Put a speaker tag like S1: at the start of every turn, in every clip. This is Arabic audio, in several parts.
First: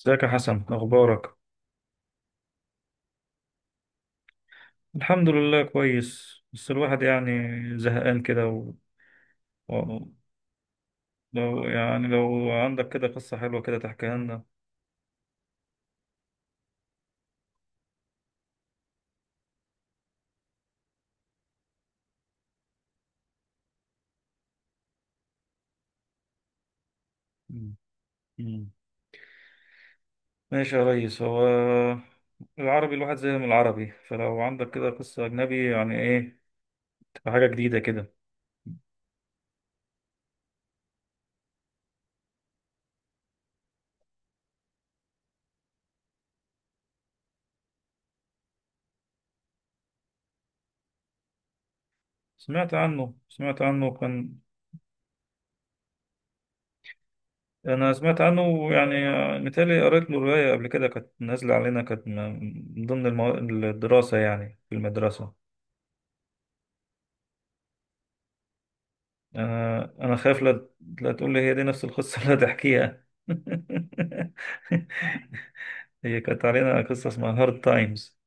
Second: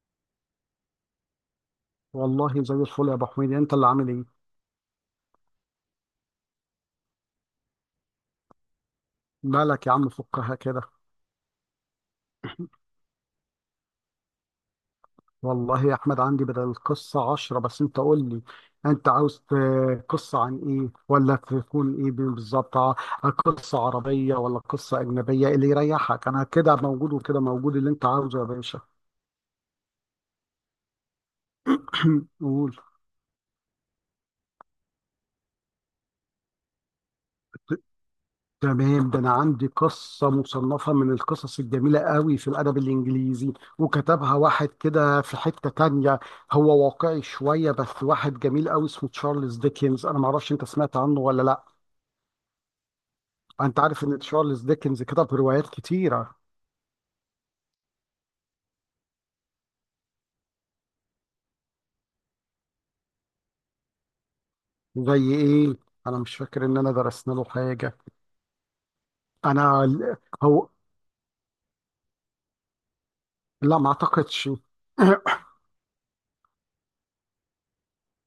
S1: ازيك يا حسن، اخبارك؟
S2: والله زي الفل يا ابو حميد، انت اللي عامل ايه؟
S1: الحمد لله كويس، بس الواحد يعني زهقان كده و...
S2: مالك يا
S1: و...
S2: عم، فكها كده.
S1: لو يعني لو عندك كده قصة حلوة كده تحكيها لنا.
S2: والله يا احمد عندي بدل القصه عشرة، بس انت قول لي، انت عاوز قصه عن ايه؟ ولا تكون ايه بالظبط؟ قصه عربيه ولا قصه اجنبيه؟ اللي يريحك، انا كده موجود وكده
S1: مم.
S2: موجود، اللي انت عاوزه يا
S1: مم.
S2: باشا.
S1: ماشي يا ريس. هو
S2: قول.
S1: العربي الواحد زي من العربي، فلو عندك كده قصة أجنبي يعني إيه تبقى حاجة جديدة كده.
S2: تمام، ده انا عندي قصه مصنفه من القصص الجميله قوي في الادب الانجليزي، وكتبها واحد كده في حته تانية. هو واقعي شويه، بس واحد جميل قوي اسمه تشارلز ديكنز. انا ما اعرفش انت سمعت عنه ولا لا.
S1: سمعت عنه سمعت
S2: انت
S1: عنه
S2: عارف ان
S1: كان.
S2: تشارلز ديكنز كتب روايات كتيره؟
S1: انا سمعت عنه يعني، متهيألي قريت له رواية قبل كده، كانت نازلة علينا، كانت م- من ضمن المو... الدراسة يعني في المدرسة.
S2: زي ايه؟ انا مش فاكر ان انا درسنا له حاجه. انا
S1: انا خايف، لا،
S2: هو
S1: لا تقول لي هي دي نفس القصة اللي هتحكيها؟
S2: لا ما اعتقدش.
S1: هي كانت علينا قصة اسمها هارد تايمز.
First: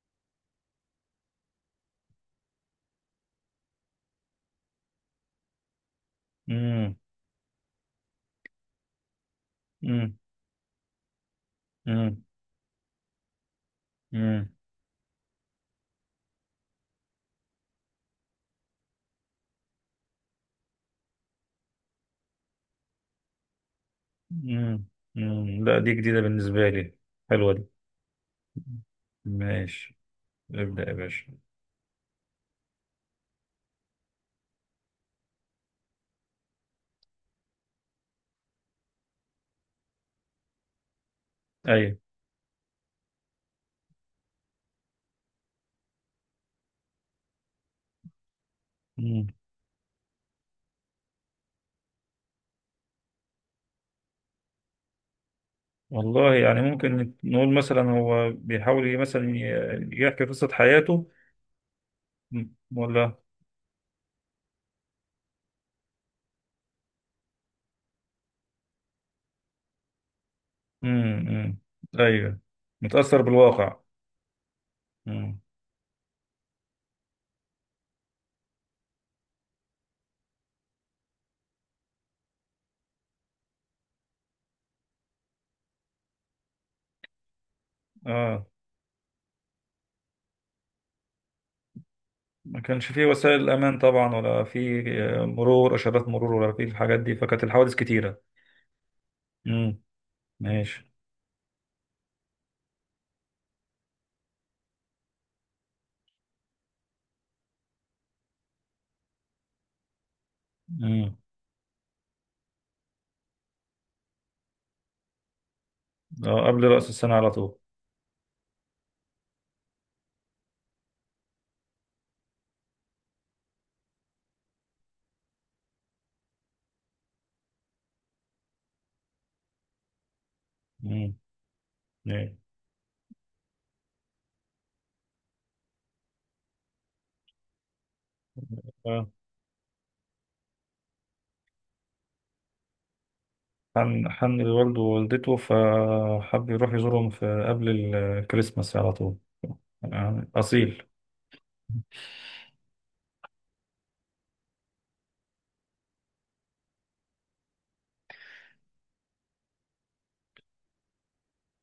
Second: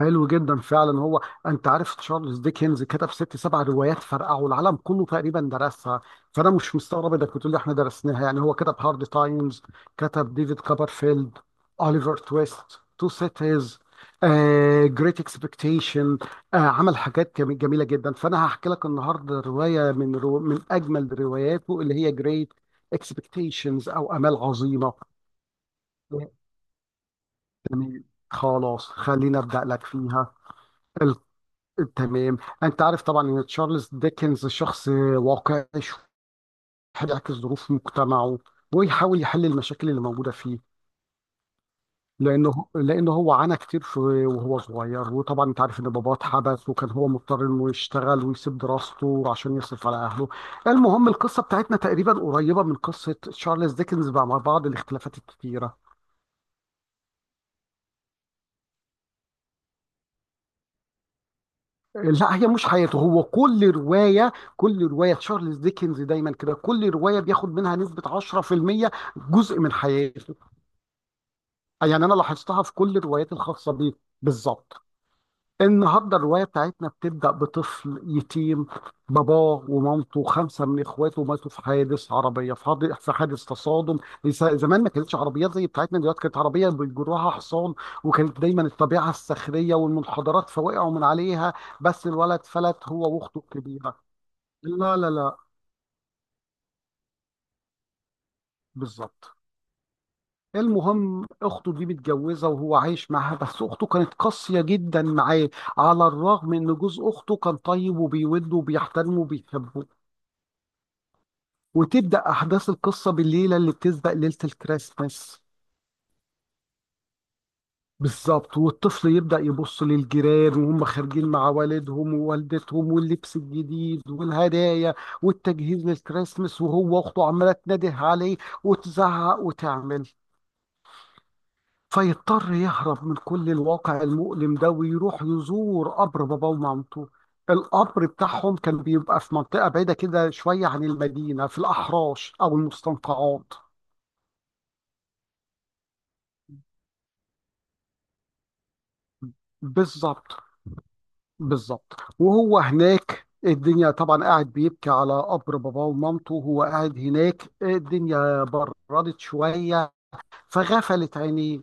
S2: حلو جدا فعلا. هو انت عارف تشارلز ديكنز كتب ست سبع روايات فرقعوا العالم كله تقريبا درسها، فانا مش
S1: امم.
S2: مستغرب انك بتقول لي احنا درسناها. يعني هو كتب هارد تايمز،
S1: امم.
S2: كتب ديفيد كوبرفيلد، اوليفر
S1: امم.
S2: تويست، تو سيتيز،
S1: امم.
S2: جريت اكسبكتيشن. عمل حاجات جميله جدا، فانا هحكي لك النهارده روايه من اجمل رواياته اللي هي جريت اكسبكتيشنز او امال
S1: امم.
S2: عظيمه.
S1: أمم. لا، دي جديدة بالنسبة لي، حلوة دي.
S2: تمام، خلاص خلينا ابدا لك
S1: ماشي،
S2: فيها.
S1: ابدأ يا باشا.
S2: تمام، انت عارف طبعا ان تشارلز ديكنز شخص واقعي شوية، بيعكس ظروف مجتمعه ويحاول يحل المشاكل اللي موجوده فيه.
S1: ايوه.
S2: لانه هو عانى كتير في وهو صغير، وطبعا انت عارف ان باباه اتحبس وكان هو مضطر انه يشتغل ويسيب دراسته عشان يصرف على اهله. المهم القصه بتاعتنا تقريبا قريبه من قصه تشارلز ديكنز مع بعض الاختلافات الكتيره.
S1: والله يعني ممكن نقول مثلا هو بيحاول مثلا يحكي قصة حياته.
S2: لا
S1: م-
S2: هي مش حياته،
S1: ولا.
S2: هو كل رواية، كل رواية تشارلز ديكنز دايما كده، كل رواية بياخد منها نسبة 10% جزء من حياته.
S1: امم.
S2: يعني أنا
S1: ايوه.
S2: لاحظتها في كل
S1: متأثر
S2: الروايات الخاصة
S1: بالواقع.
S2: بيه. بالظبط.
S1: امم.
S2: النهارده الروايه بتاعتنا بتبدا بطفل يتيم. باباه ومامته وخمسه من اخواته ماتوا في حادث عربيه، في في حادث تصادم. زمان ما كانتش عربيات زي بتاعتنا دلوقتي، كانت عربيه بيجروها حصان، وكانت
S1: اه،
S2: دايما الطبيعه الصخريه والمنحدرات فوقعوا من عليها. بس الولد
S1: ما
S2: فلت
S1: كانش فيه
S2: هو واخته
S1: وسائل امان
S2: الكبيره.
S1: طبعا ولا فيه؟
S2: لا لا
S1: آه،
S2: لا.
S1: مرور اشارات مرور ولا فيه الحاجات دي، فكانت الحوادث كتيرة.
S2: بالظبط.
S1: امم. ماشي.
S2: المهم اخته دي متجوزه وهو عايش معاها، بس اخته كانت قاسيه جدا معاه، على الرغم ان جوز اخته كان طيب وبيوده وبيحترمه وبيحبه.
S1: امم.
S2: وتبدأ أحداث القصة بالليلة اللي بتسبق ليلة الكريسماس.
S1: آه، قبل رأس السنة على طول.
S2: بالظبط. والطفل يبدأ يبص للجيران وهم خارجين مع والدهم ووالدتهم، واللبس الجديد والهدايا والتجهيز للكريسماس، وهو وأخته عمالة تنده عليه وتزعق وتعمل.
S1: امم. ايوه.
S2: فيضطر يهرب من كل الواقع المؤلم ده ويروح يزور قبر باباه ومامته. القبر بتاعهم كان
S1: آه.
S2: بيبقى في منطقة بعيدة كده شوية عن المدينة، في الأحراش أو المستنقعات.
S1: حن حن لوالده ووالدته، فحب يروح يزورهم في قبل الكريسماس على طول. آه،
S2: بالظبط.
S1: أصيل.
S2: بالظبط. وهو هناك الدنيا طبعا قاعد بيبكي على قبر باباه ومامته، وهو قاعد هناك الدنيا بردت شوية، فغفلت عينيه.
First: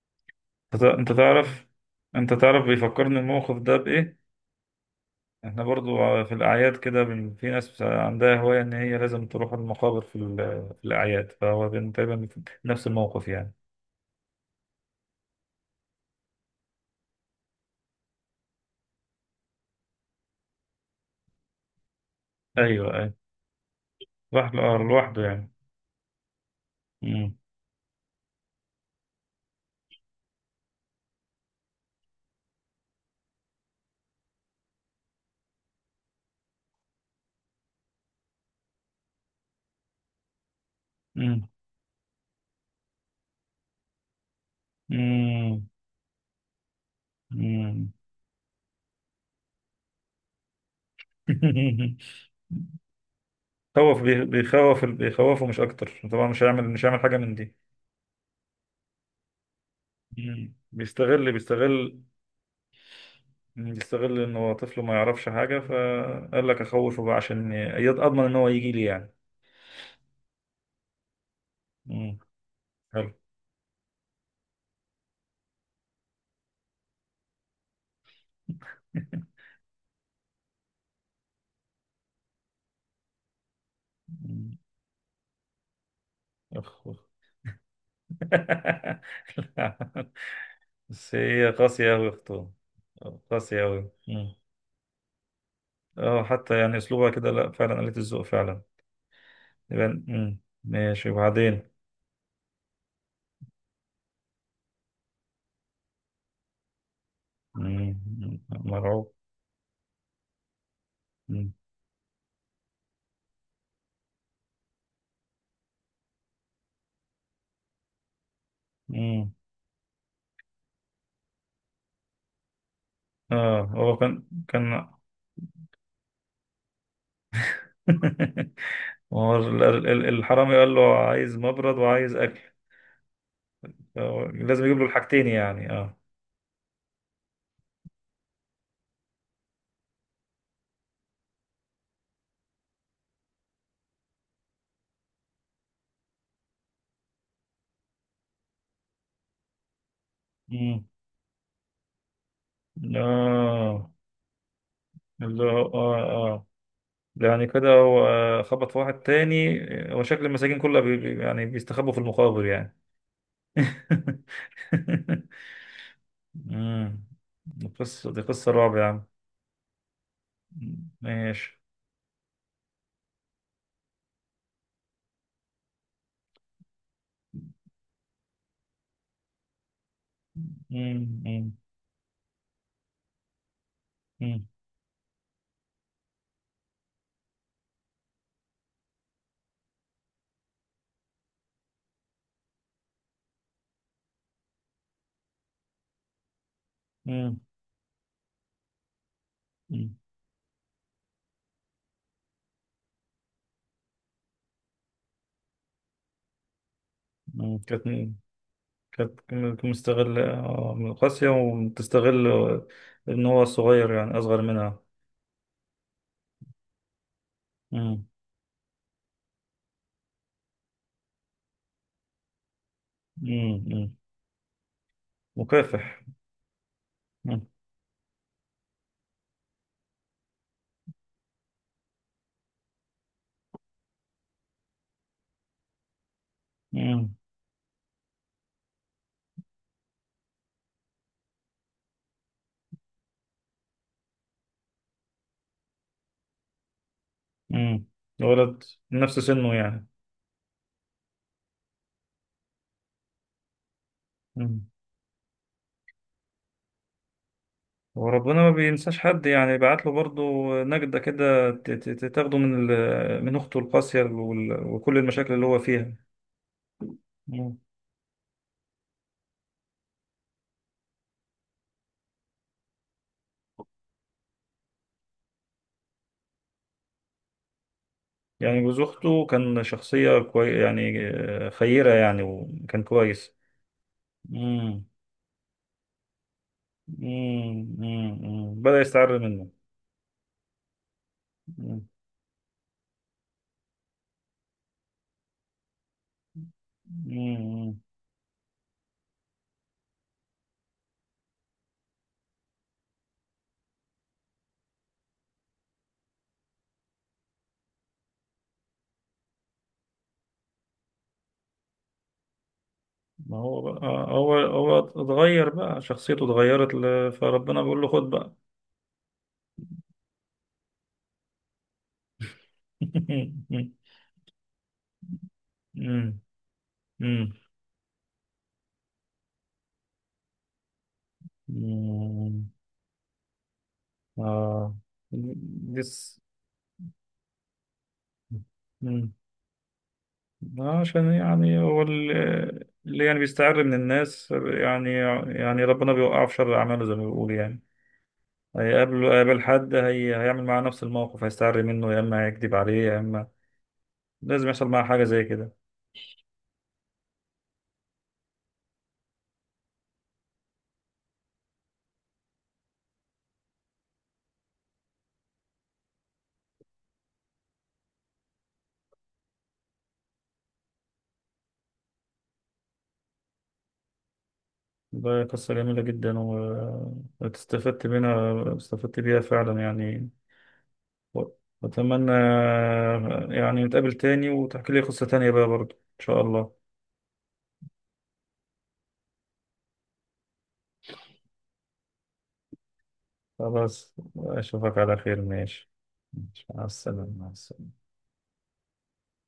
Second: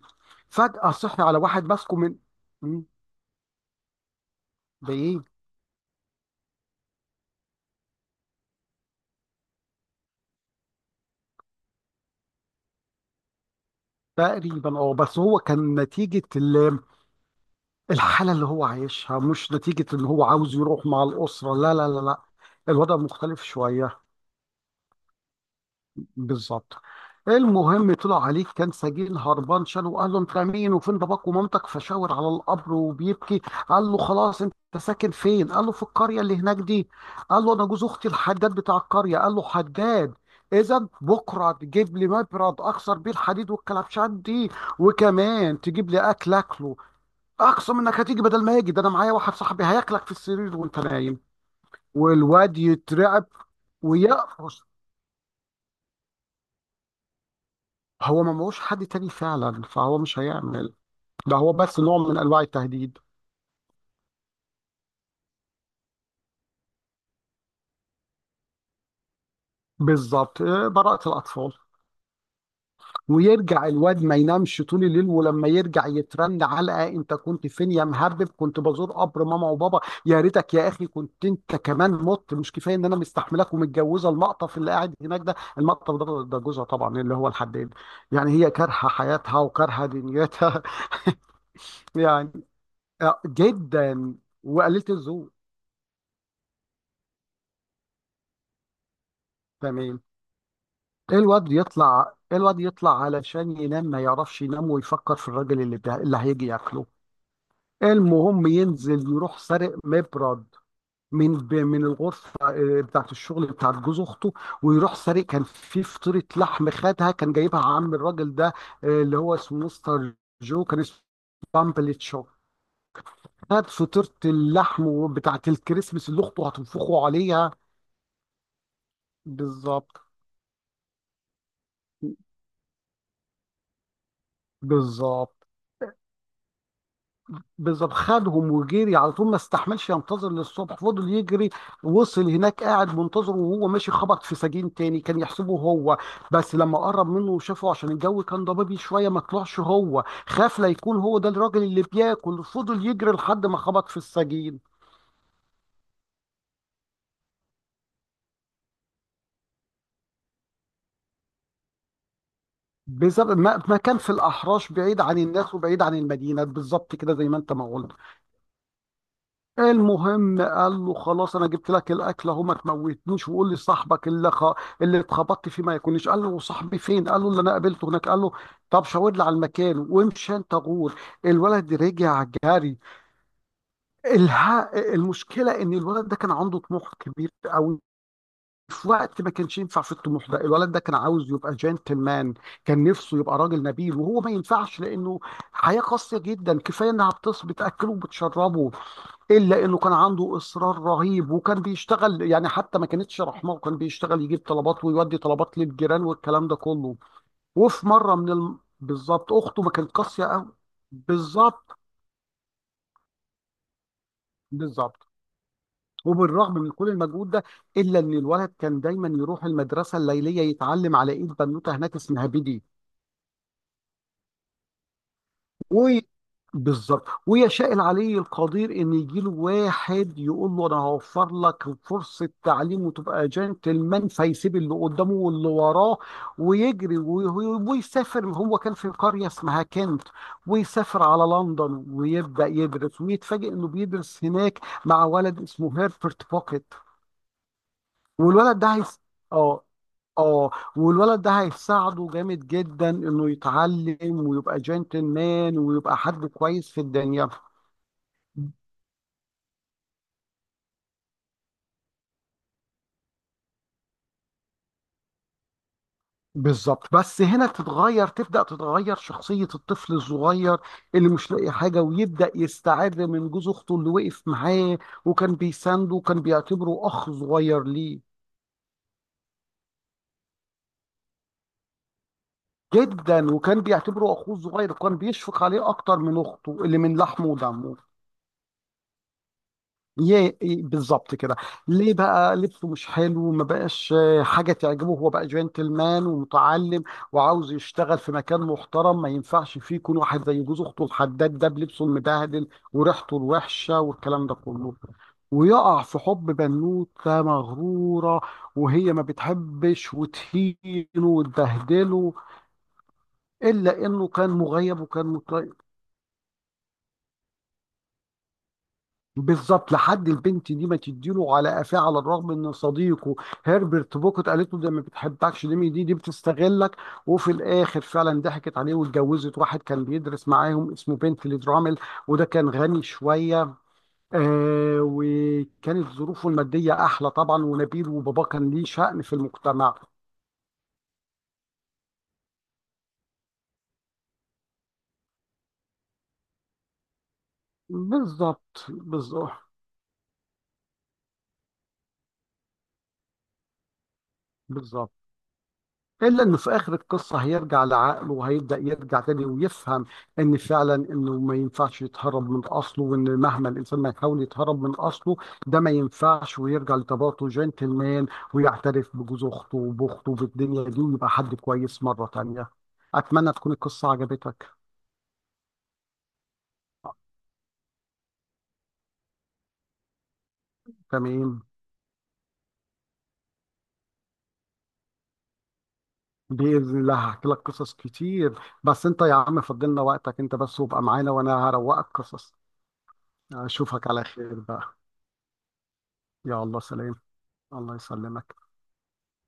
S1: انت
S2: فجأة
S1: انت
S2: صحي على واحد
S1: تعرف
S2: ماسكه من
S1: انت تعرف
S2: مم،
S1: بيفكرني الموقف ده بايه.
S2: بإيه؟
S1: احنا برضو في الاعياد كده، في ناس عندها هواية ان هي لازم تروح المقابر في الاعياد، فهو كان تقريبا نفس الموقف يعني.
S2: تقريبا اه، بس هو كان نتيجة الحالة اللي هو عايشها، مش نتيجة ان هو عاوز يروح مع الأسرة. لا لا لا لا،
S1: ايوه،
S2: الوضع
S1: ايوه.
S2: مختلف شوية.
S1: لوحده، آه، لوحده يعني.
S2: بالظبط.
S1: مم.
S2: المهم طلع عليك كان سجين هربان شان، وقال له انت مين وفين باباك ومامتك؟ فشاور على القبر وبيبكي. قال له خلاص انت ساكن فين؟ قال له في القريه اللي هناك دي. قال له انا جوز اختي الحداد بتاع القريه. قال له حداد؟ اذا
S1: مم.
S2: بكره تجيب لي مبرد اكسر بيه الحديد والكلبشات دي، وكمان
S1: مم.
S2: تجيب لي اكل اكله. اقسم
S1: مم.
S2: انك هتيجي، بدل ما يجي، ده انا معايا واحد صاحبي هياكلك في السرير وانت نايم. والواد يترعب
S1: خوف بي-
S2: ويقفش.
S1: بيخوف بيخوفه مش اكتر طبعا، مش هيعمل حاجة من دي.
S2: هو ما معهوش حد تاني فعلا، فهو مش
S1: مم.
S2: هيعمل.
S1: بيستغل
S2: ده هو بس
S1: بيستغل
S2: نوع من انواع التهديد.
S1: يستغل ان هو طفل ما يعرفش حاجة، فقال لك اخوفه بقى عشان اضمن ان هو يجي لي يعني.
S2: بالظبط. آه، براءة الأطفال.
S1: مم. حلو.
S2: ويرجع الواد ما ينامش طول الليل، ولما يرجع يترن علقة. انت كنت فين يا مهرب؟ كنت بزور قبر ماما وبابا. يا ريتك يا اخي كنت انت كمان مت. مش كفايه ان انا مستحملك ومتجوزه
S1: مم.
S2: المقطف اللي قاعد هناك ده، المقطف ده ده جوزها
S1: أخ-
S2: طبعا اللي هو الحداد. يعني هي كارهه حياتها وكارهه
S1: لا.
S2: دنيتها.
S1: بس هي قاسية أوي يا
S2: يعني
S1: أختو.
S2: آه،
S1: قاسية أوي.
S2: جدا.
S1: مم.
S2: وقليله الذوق.
S1: اه، حتى يعني أسلوبها كده، لا فعلا قلة الذوق فعلا. يبقى
S2: تمام.
S1: ماشي،
S2: ايه الواد
S1: وبعدين؟
S2: يطلع، ايه الواد يطلع علشان ينام، ما يعرفش ينام، ويفكر في الراجل اللي اللي هيجي ياكله.
S1: مم.
S2: المهم ينزل
S1: مرعوب.
S2: يروح سارق مبرد من
S1: مم.
S2: من الغرفه، آه، بتاعت الشغل بتاعت جوز اخته. ويروح سارق كان في فطيره لحم، خدها كان جايبها عم الراجل ده، آه، اللي
S1: مم.
S2: هو اسمه مستر جو كان اسمه، بامبلتشو.
S1: اه،
S2: خد
S1: هو
S2: فطيره
S1: كان.
S2: اللحم بتاعت الكريسماس اللي اخته هتنفخه عليها.
S1: هو ال-
S2: بالظبط.
S1: ال- الحرامي قال له عايز مبرد وعايز أكل. آه، لازم يجيب له الحاجتين
S2: بالظبط.
S1: يعني، اه.
S2: بالظبط خدهم وجري على طول، ما استحملش ينتظر للصبح، فضل يجري. وصل هناك قاعد منتظره، وهو ماشي خبط في سجين تاني كان يحسبه هو، بس لما قرب منه وشافه عشان الجو كان ضبابي شويه ما طلعش هو. خاف لا
S1: مم.
S2: يكون هو ده الراجل اللي بياكل، فضل يجري لحد ما خبط
S1: اه،
S2: في السجين.
S1: اللي هو اه يعني كده، هو خبط في واحد تاني. هو شكل المساجين كلها يعني بيستخبوا في المقابر يعني.
S2: بالظبط. ما كان في الاحراش بعيد عن الناس وبعيد عن المدينه، بالظبط
S1: مم.
S2: كده زي ما انت ما
S1: دي
S2: قلت.
S1: قصة دي قصة رعب يا عم.
S2: المهم قال له خلاص انا
S1: ماشي.
S2: جبت لك الاكل اهو، ما تموتنيش، وقول لي صاحبك اللي اللي اتخبطت فيه ما يكونش. قال له صاحبي فين؟ قال له اللي انا قابلته هناك. قال له طب شاور لي على المكان وامشي انت غور.
S1: مم. مم.
S2: الولد رجع جري.
S1: مم.
S2: الها المشكله ان الولد ده كان عنده طموح كبير قوي في وقت ما كانش ينفع في الطموح ده. الولد ده كان عاوز يبقى جنتلمان، كان نفسه يبقى راجل نبيل، وهو ما ينفعش لانه حياة قاسية جدا، كفاية انها
S1: مم.
S2: بتص بتاكله وبتشربه. الا انه كان
S1: مم.
S2: عنده اصرار رهيب، وكان بيشتغل، يعني حتى ما كانتش رحمه، وكان بيشتغل يجيب طلبات ويودي طلبات للجيران والكلام ده كله.
S1: مم.
S2: وفي
S1: كانت
S2: مره من
S1: كانت
S2: بالظبط، اخته
S1: كانت
S2: ما كانت
S1: مستغلة،
S2: قاسيه قوي.
S1: آه، من القاسية
S2: بالظبط.
S1: وتستغل إن هو صغير يعني أصغر منها.
S2: بالظبط. وبالرغم من كل المجهود ده، الا
S1: مم.
S2: ان الولد كان دايما يروح المدرسه الليليه يتعلم على ايد بنوته هناك اسمها بيدي.
S1: مم. مكافح.
S2: وي بالظبط.
S1: مم.
S2: ويشاء العلي القدير ان يجي له واحد يقول له انا هوفر لك فرصه تعليم وتبقى جنتلمان، فيسيب اللي قدامه واللي وراه ويجري
S1: مم.
S2: ويسافر. هو كان في قريه اسمها كنت، ويسافر على لندن ويبدا يدرس، ويتفاجئ انه بيدرس هناك مع ولد اسمه هيربرت بوكيت.
S1: مم.
S2: والولد
S1: ولد
S2: ده هيس...
S1: نفس سنه
S2: اه
S1: يعني.
S2: اه. والولد ده هيساعده جامد جدا انه يتعلم ويبقى
S1: مم.
S2: جنتلمان ويبقى حد كويس في الدنيا.
S1: وربنا ما بينساش حد يعني، بعت له برضه نجدة كده تاخده من أخته القاسية وكل المشاكل اللي هو فيها.
S2: بالظبط. بس هنا
S1: مم.
S2: تتغير، تبدأ تتغير شخصية الطفل الصغير اللي مش لاقي حاجة، ويبدأ يستعر من جوز أخته اللي وقف معاه وكان بيسانده وكان بيعتبره أخ صغير ليه.
S1: يعني جوز أخته كان شخصية كوي يعني، آه، خيرة يعني وكان
S2: جدا،
S1: كويس.
S2: وكان بيعتبره أخوه صغير
S1: مم.
S2: وكان بيشفق عليه أكتر من أخته اللي من لحمه
S1: مم.
S2: ودمه.
S1: مم. مم. بدأ يستعر منه.
S2: يه بالظبط كده.
S1: مم.
S2: ليه بقى لبسه مش حلو، ما بقاش آه، حاجه تعجبه، هو بقى جنتلمان ومتعلم وعاوز
S1: مم.
S2: يشتغل في مكان محترم، ما ينفعش فيه يكون واحد زي جوز اخته الحداد ده بلبسه المبهدل وريحته الوحشه والكلام ده كله. ويقع في حب بنوته مغروره، وهي ما بتحبش وتهينه وتبهدله.
S1: ما هو بقى،
S2: الا انه كان
S1: هو
S2: مغيب وكان
S1: اتغير، بقى شخصيته اتغيرت فربنا بيقول له خد بقى.
S2: بالظبط، لحد البنت دي ما تديله على قفاه، على الرغم ان صديقه هربرت بوكت قالت له ده ما بتحبكش، دي
S1: مم.
S2: بتستغلك. وفي
S1: مم.
S2: الاخر فعلا ضحكت عليه واتجوزت واحد كان بيدرس معاهم اسمه بنتلي درامل. وده
S1: مم.
S2: كان غني شويه،
S1: آه،
S2: آه، وكانت
S1: بس.
S2: ظروفه الماديه احلى طبعا ونبيل وباباه كان ليه شأن
S1: مم.
S2: في المجتمع.
S1: عشان يعني هو اللي يعني بيستعر من الناس يعني. يعني ربنا بيوقعه في شر أعماله زي ما بيقول يعني.
S2: بالظبط.
S1: هيقابل
S2: بالظبط.
S1: هيقابل حد، هيعمل معاه نفس الموقف، هيستعر منه، يا إما هيكذب عليه يا إما لازم يحصل معاه
S2: بالظبط.
S1: حاجة زي كده.
S2: إلا إنه في آخر القصة هيرجع لعقله، وهيبدأ يرجع تاني ويفهم إن فعلا إنه ما ينفعش يتهرب من أصله، وإن مهما الإنسان ما يحاول يتهرب من أصله ده ما ينفعش، ويرجع لطبيعته جنتلمان، ويعترف بجوز أخته وبأخته في الدنيا دي، ويبقى حد كويس مرة تانية. أتمنى تكون القصة عجبتك.
S1: ده قصة جميلة جدا واستفدت منها استفدت بيها فعلا يعني.
S2: تمام.
S1: وأتمنى، آه، يعني نتقابل تاني وتحكي لي قصة تانية بقى برضو إن شاء الله.
S2: بإذن الله هحكي لك قصص كتير، بس أنت يا عم فضلنا وقتك أنت بس وابقى معانا وأنا هروقك قصص. أشوفك
S1: خلاص،
S2: على خير بقى.
S1: أشوفك على خير، ماشي.
S2: يا
S1: ماشي.
S2: الله،
S1: مع
S2: سلام.
S1: السلامة، مع
S2: الله
S1: السلامة.
S2: يسلمك.